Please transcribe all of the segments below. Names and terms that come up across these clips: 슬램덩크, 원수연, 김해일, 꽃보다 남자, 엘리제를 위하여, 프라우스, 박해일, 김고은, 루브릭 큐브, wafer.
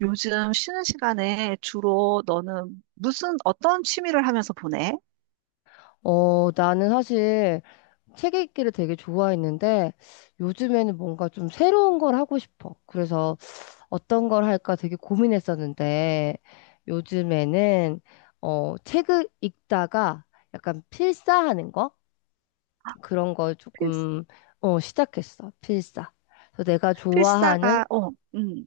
요즘 쉬는 시간에 주로 너는 무슨 어떤 취미를 하면서 보내? 나는 사실 책 읽기를 되게 좋아했는데 요즘에는 뭔가 좀 새로운 걸 하고 싶어. 그래서 어떤 걸 할까 되게 고민했었는데 요즘에는 책을 읽다가 약간 필사하는 거? 그런 걸 필, 조금 시작했어. 필사. 그래서 내가 좋아하는 필사가 음,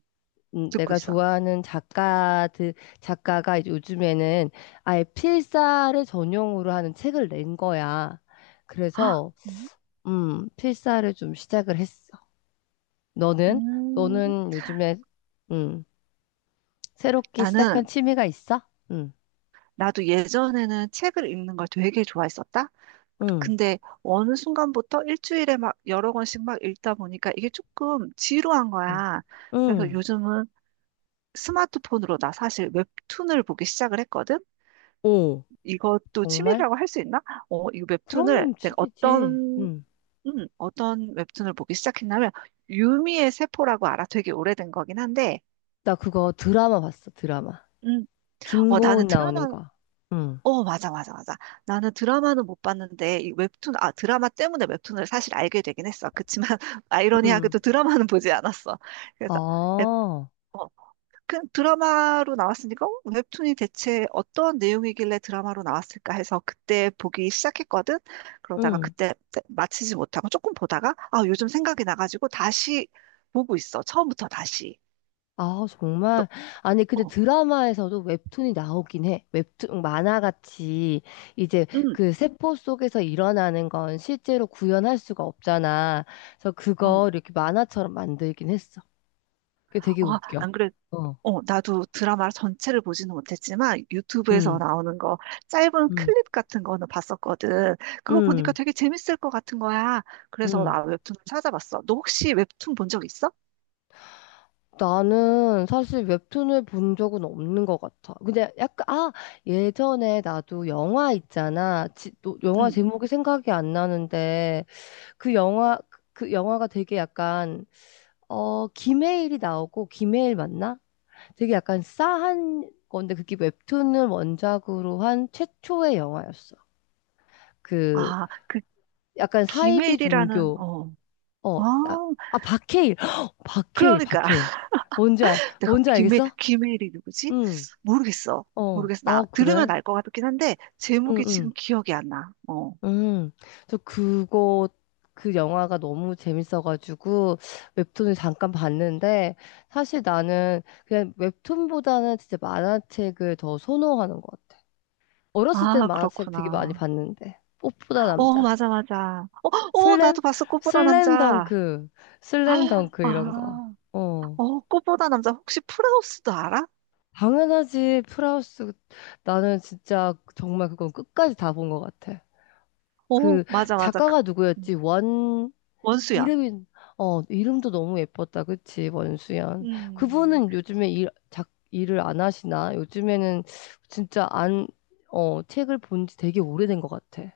음, 듣고 내가 있어. 좋아하는 작가가 이제 요즘에는 아예 필사를 전용으로 하는 책을 낸 거야. 헉, 그래서 음, 필사를 좀 시작을 했어. 너는? 음, 너는 요즘에, 음, 새롭게 시작한 나는 취미가 있어? 응, 나도 예전에는 책을 읽는 걸 되게 좋아했었다. 응, 근데 어느 순간부터 일주일에 막 여러 권씩 막 읽다 보니까 이게 조금 지루한 응, 거야. 그래서 응. 요즘은 스마트폰으로 나 사실 웹툰을 보기 시작을 했거든. 오, 이것도 정말? 취미라고 할 수 있나? 어, 이 웹툰을 그럼 내가 취미지. 어떤 응. 어떤 웹툰을 보기 시작했냐면 유미의 세포라고 알아. 되게 오래된 거긴 한데, 나 그거 드라마 봤어, 드라마. 음, 어 나는 김고은 드라마, 나오는 거. 응, 어 맞아, 맞아, 맞아. 나는 드라마는 못 봤는데 이 웹툰, 아 드라마 때문에 웹툰을 사실 알게 되긴 했어. 그치만 응. 아이러니하게도 드라마는 보지 않았어. 그래서 에, 아, 어, 그 드라마로 나왔으니까 어? 웹툰이 대체 어떤 내용이길래 드라마로 나왔을까 해서 그때 보기 시작했거든. 그러다가 응. 그때 마치지 못하고 조금 보다가 아, 요즘 생각이 나가지고 다시 보고 있어. 처음부터 다시. 아, 너, 정말. 아니, 근데 어, 드라마에서도 웹툰이 나오긴 해. 웹툰, 만화같이 이제 응, 그 세포 속에서 일어나는 건 실제로 구현할 수가 없잖아. 그래서 응. 그걸 이렇게 만화처럼 만들긴 했어. 그게 되게 어, 웃겨. 안 그래. 어. 어, 나도 드라마 전체를 보지는 못했지만 유튜브에서 응, 나오는 거 짧은 응, 클립 같은 거는 봤었거든. 그거 보니까 응, 되게 재밌을 것 같은 거야. 그래서 응. 나 웹툰을 찾아봤어. 너 혹시 웹툰 본 적 있어? 나는 사실 웹툰을 본 적은 없는 것 같아. 근데 약간, 예전에 나도 영화 있잖아. 또 영화 응. 제목이 생각이 안 나는데. 그 영화 그 영화가 되게 약간 김해일이 나오고 김해일 맞나? 되게 약간 싸한 건데 그게 웹툰을 원작으로 한 최초의 영화였어. 그 아, 그 약간 사이비 기메일이라는 종교 어. 어 아, 아, 박해일 박해일 그러니까 박해일 뭔지 알 내가 뭔지 알겠어? 기메일이 누구지? 응. 모르겠어. 어. 모르겠어. 나 아 들으면 그래? 알 것 같긴 한데 제목이 응응. 지금 기억이 안 나. 어. 음, 저 그거, 그 영화가 너무 재밌어가지고 웹툰을 잠깐 봤는데 사실 나는 그냥 웹툰보다는 진짜 만화책을 더 선호하는 것 같아. 어렸을 땐 아, 만화책 되게 많이 그렇구나. 봤는데. 꽃보다 어, 남자. 맞아, 맞아. 슬램? 나도 봤어. 꽃보다 남자. 슬램덩크. 아, 슬램덩크 이런 거. 아. 어. 어, 꽃보다 남자. 혹시 프라우스도 알아? 당연하지. 프라우스. 나는 진짜 정말 그건 끝까지 다 본 것 같아. 어, 그 맞아, 맞아. 그, 작가가 음, 누구였지? 원수연. 이름이, 이름도 너무 예뻤다. 그치, 원수연. 음, 그분은 요즘에 일을 안 하시나? 요즘에는 진짜 안, 어, 책을 본지 되게 오래된 것 같아.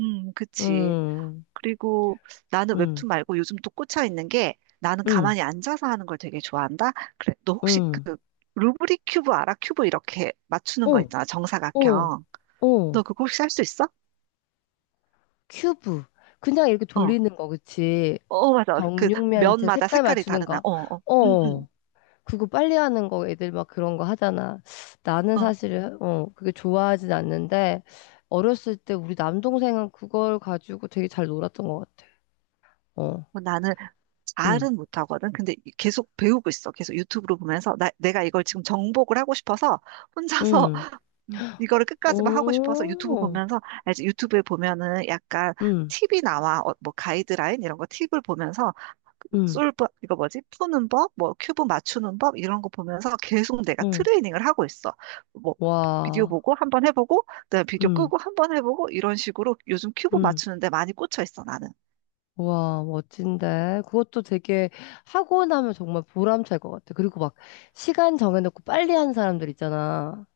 그치. 음, 그리고 나는 음, 웹툰 말고 요즘 또 꽂혀 있는 게 나는 음, 가만히 앉아서 하는 걸 되게 좋아한다. 그래, 너 혹시 음. 그 루브릭 큐브 알아? 큐브 이렇게 맞추는 거 어, 있잖아. 어, 정사각형. 어. 너 그거 혹시 할 수 있어? 큐브. 그냥 이렇게 어. 어, 돌리는 거, 그치? 어, 맞아. 그 정육면체 면마다 색깔 색깔이 맞추는 다르나? 거. 어, 어. 어. 응, 응. 어. 그거 빨리 하는 거 애들 막 그런 거 하잖아. 나는 어. 사실 그게 좋아하진 않는데 어렸을 때 우리 남동생은 그걸 가지고 되게 잘 놀았던 것 같아. 어, 뭐 나는 응, 잘은 못하거든. 근데 계속 배우고 있어. 계속 유튜브로 보면서 나, 내가 이걸 지금 정복을 하고 싶어서 혼자서 응, 이거를 끝까지 막 하고 싶어서 유튜브 오, 보면서 알지? 유튜브에 보면은 약간 응, 팁이 나와. 어, 뭐 가이드라인 이런 거 팁을 보면서 그 응, 솔브 이거 뭐지, 푸는 법, 뭐 큐브 맞추는 법 이런 거 보면서 계속 내가 응, 트레이닝을 하고 있어. 뭐 비디오 와, 보고 한 번 해보고 그다음에 비디오 응, 끄고 한 번 해보고 이런 식으로 요즘 큐브 응, 맞추는데 많이 꽂혀 있어 나는. 와, 멋진데. 그것도 되게 하고 나면 정말 보람찰 것 같아. 그리고 막 시간 정해놓고 빨리 하는 사람들 있잖아.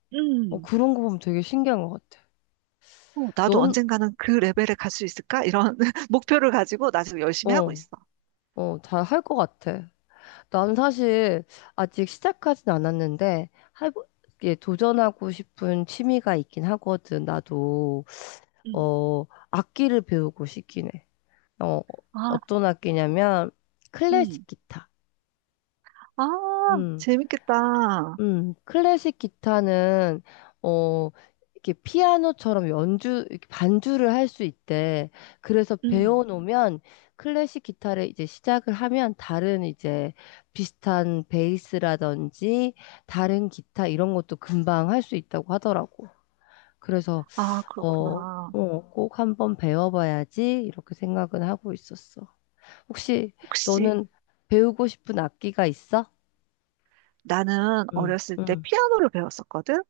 어, 음 그런 거 보면 되게 신기한 것 같아. 어, 나도 넌, 언젠가는 그 레벨에 갈 수 있을까 이런 목표를 가지고 나 지금 열심히 하고 어. 있어. 잘 할 것 같아. 난 사실 아직 시작하진 않았는데 해보, 예, 도전하고 싶은 취미가 있긴 하거든. 나도 음. 어 악기를 배우고 싶긴 해. 어 아, 어떤 악기냐면 음. 클래식 기타. 아, 음. 재밌겠다. 클래식 기타는 어 이렇게 피아노처럼 연주 이렇게 반주를 할 수 있대. 그래서 음. 배워놓으면 클래식 기타를 이제 시작을 하면 다른 이제 비슷한 베이스라든지 다른 기타 이런 것도 금방 할 수 있다고 하더라고. 그래서 아, 어, 그렇구나. 꼭 한번 배워봐야지 이렇게 생각은 하고 있었어. 혹시 혹시 너는 배우고 싶은 악기가 있어? 나는 응, 어렸을 때 응, 피아노를 배웠었거든?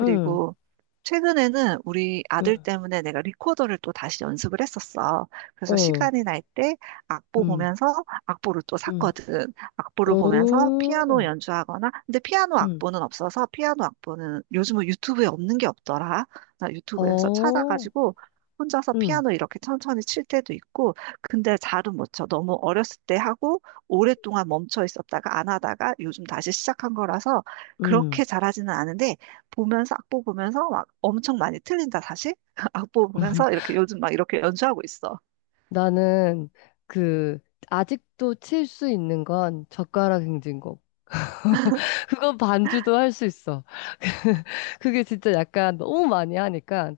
응, 최근에는 우리 아들 응. 때문에 내가 리코더를 또 다시 연습을 했었어. 그래서 어, 시간이 날 때 악보 음, 보면서 악보를 또 음, 샀거든. 악보를 보면서 피아노 오, 연주하거나, 근데 피아노 음, 악보는 없어서 피아노 악보는 요즘은 유튜브에 없는 게 없더라. 나 유튜브에서 어, 찾아가지고 혼자서 음, 피아노 이렇게 천천히 칠 때도 있고, 근데 잘은 못 쳐. 너무 어렸을 때 하고 오랫동안 멈춰 있었다가 안 하다가 요즘 다시 시작한 거라서 음. 그렇게 잘하지는 않은데 보면서 악보 보면서 막 엄청 많이 틀린다 다시 악보 보면서 이렇게 요즘 막 이렇게 연주하고 있어. 나는 그 아직도 칠 수 있는 건 젓가락 행진곡. 그거 반주도 할 수 있어. 그게 진짜 약간 너무 많이 하니까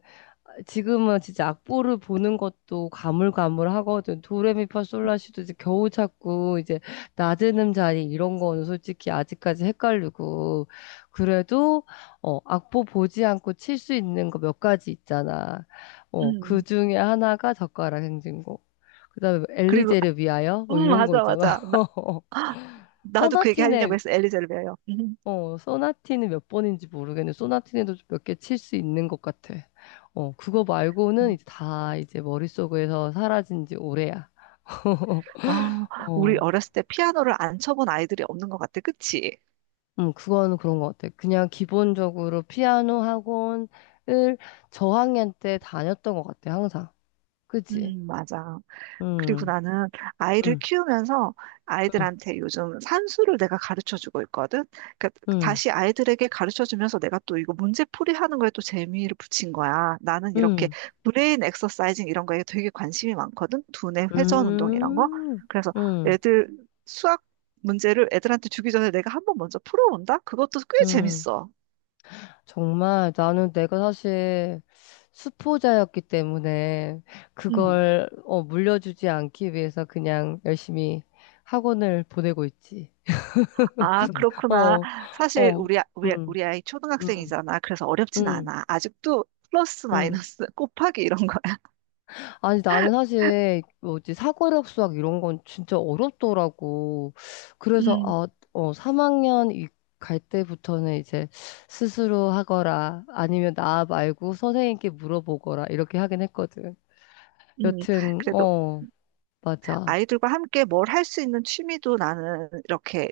지금은 진짜 악보를 보는 것도 가물가물하거든. 도레미파솔라시도 이제 겨우 찾고 이제 낮은 음자리 이런 거는 솔직히 아직까지 헷갈리고 그래도 악보 보지 않고 칠 수 있는 거 몇 가지 있잖아. 어그 음 중에 하나가 젓가락 행진곡. 그다음에 뭐 그리고 엘리제를 위하여 뭐 이런 거 맞아, 있잖아. 맞아 나 나도 그 얘기 하려고 소나틴에 했어. 엘리제를 배워요. 소나티는 몇 번인지 모르겠는데, 소나티네도 몇 개 칠 수 있는 것 같아. 그거 말고는 음. 이제 다 이제 머릿속에서 사라진 지 오래야. 아, 우리 어, 어렸을 때 피아노를 안 쳐본 아이들이 없는 것 같아, 그치? 그거는 그런 것 같아. 그냥 기본적으로 피아노 학원을 저학년 때 다녔던 것 같아, 항상. 그치? 음, 맞아. 그리고 음, 나는 아이를 음, 키우면서 음, 아이들한테 요즘 산수를 내가 가르쳐 주고 있거든. 그러니까 음, 다시 아이들에게 가르쳐 주면서 내가 또 이거 문제풀이 하는 거에 또 재미를 붙인 거야. 나는 이렇게 음, 브레인 엑서사이징 이런 거에 되게 관심이 많거든. 두뇌 회전 운동 이런 거. 음, 그래서 음, 애들 수학 문제를 애들한테 주기 전에 내가 한번 먼저 풀어본다? 그것도 꽤 음, 재밌어. 정말 나는 내가 사실 수포자였기 때문에 그걸 물려주지 않기 위해서 그냥 열심히 학원을 보내고 있지. 아, 그렇구나. 어, 어, 우리, 음, 우리 아이 음, 초등학생이잖아. 그래서 어렵진 음, 않아. 아직도 플러스 음. 마이너스 곱하기 이런 거야. 아니, 나는 사실 뭐지, 사고력 수학 이런 건 진짜 어렵더라고. 그래서, 음, 3학년 갈 때부터는 이제 스스로 하거라, 아니면 나 말고 선생님께 물어보거라, 이렇게 하긴 했거든. 음. 여튼, 그래도 맞아. 아이들과 함께 뭘 할 수 있는 취미도 나는 이렇게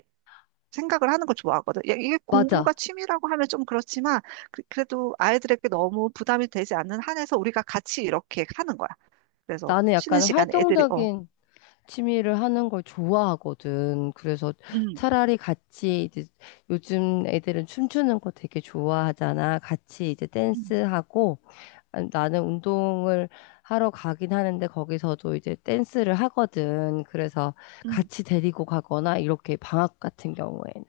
생각을 하는 걸 좋아하거든. 야, 이게 공부가 맞아. 취미라고 하면 좀 그렇지만 그, 래도 아이들에게 너무 부담이 되지 않는 한에서 우리가 같이 이렇게 하는 거야. 그래서 나는 쉬는 약간 시간에 애들이 어, 활동적인 취미를 하는 걸 좋아하거든. 그래서 음, 차라리 같이 이제 요즘 애들은 춤추는 거 되게 좋아하잖아. 같이 이제 음, 댄스하고 나는 운동을 하러 가긴 하는데 거기서도 이제 댄스를 하거든. 그래서 음, 같이 데리고 가거나 이렇게 방학 같은 경우에는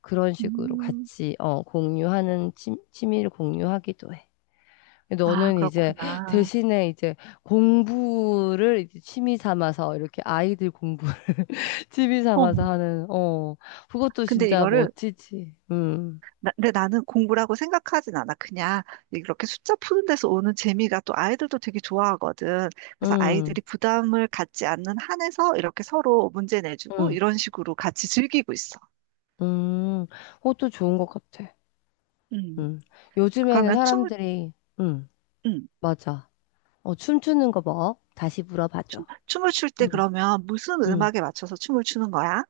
그런 식으로 음. 같이 공유하는 취미를 공유하기도 해. 아, 너는 이제 그렇구나. 대신에 이제 공부를 이제 취미 삼아서 이렇게 아이들 공부 취미 어, 삼아서 하는 그것도 근데 진짜 이거를 멋지지. 음. 근데 나는 공부라고 생각하진 않아. 그냥 이렇게 숫자 푸는 데서 오는 재미가 또 아이들도 되게 좋아하거든. 그래서 음. 아이들이 부담을 갖지 않는 한에서 이렇게 서로 문제 내주고 음. 이런 식으로 같이 즐기고 있어. 음. 그것도 좋은 것 같아. 음. 음. 요즘에는 그러면 춤을, 사람들이 음. 음. 맞아. 춤추는 거 뭐? 다시 물어봐줘. 춤을 출 때 음. 그러면 무슨 음. 음악에 맞춰서 춤을 추는 거야?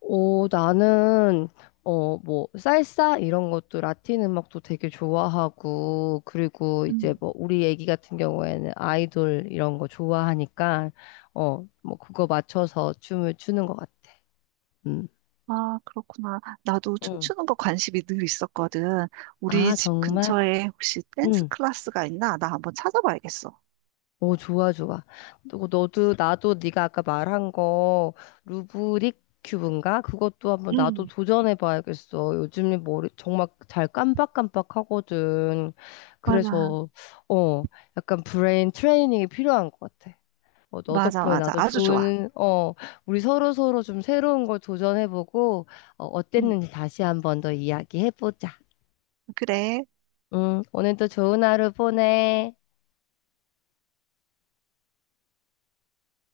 오, 나는, 뭐, 살사 이런 것도 라틴 음악도 되게 좋아하고, 그리고 이제 음. 뭐, 우리 애기 같은 경우에는 아이돌 이런 거 좋아하니까, 뭐, 그거 맞춰서 춤을 추는 것 같아. 음. 아, 그렇구나. 나도 응. 춤추는 거 관심이 늘 있었거든. 우리 아, 집 정말? 근처에 혹시 댄스 응. 클래스가 있나? 나 한번 찾아봐야겠어. 오, 좋아, 좋아. 또 너도 나도 네가 아까 말한 거 루브릭 큐브인가? 그것도 한번 나도 음. 도전해 봐야겠어. 요즘에 머리 정말 잘 깜빡깜빡하거든. 맞아. 그래서 어, 약간 브레인 트레이닝이 필요한 것 같아. 너 맞아, 덕분에 맞아. 나도 아주 좋아. 우리 서로 서로 좀 새로운 걸 도전해 보고 응, 어땠는지 다시 한번 더 이야기해 보자. 그래. 응, 오늘도 좋은 하루 보내.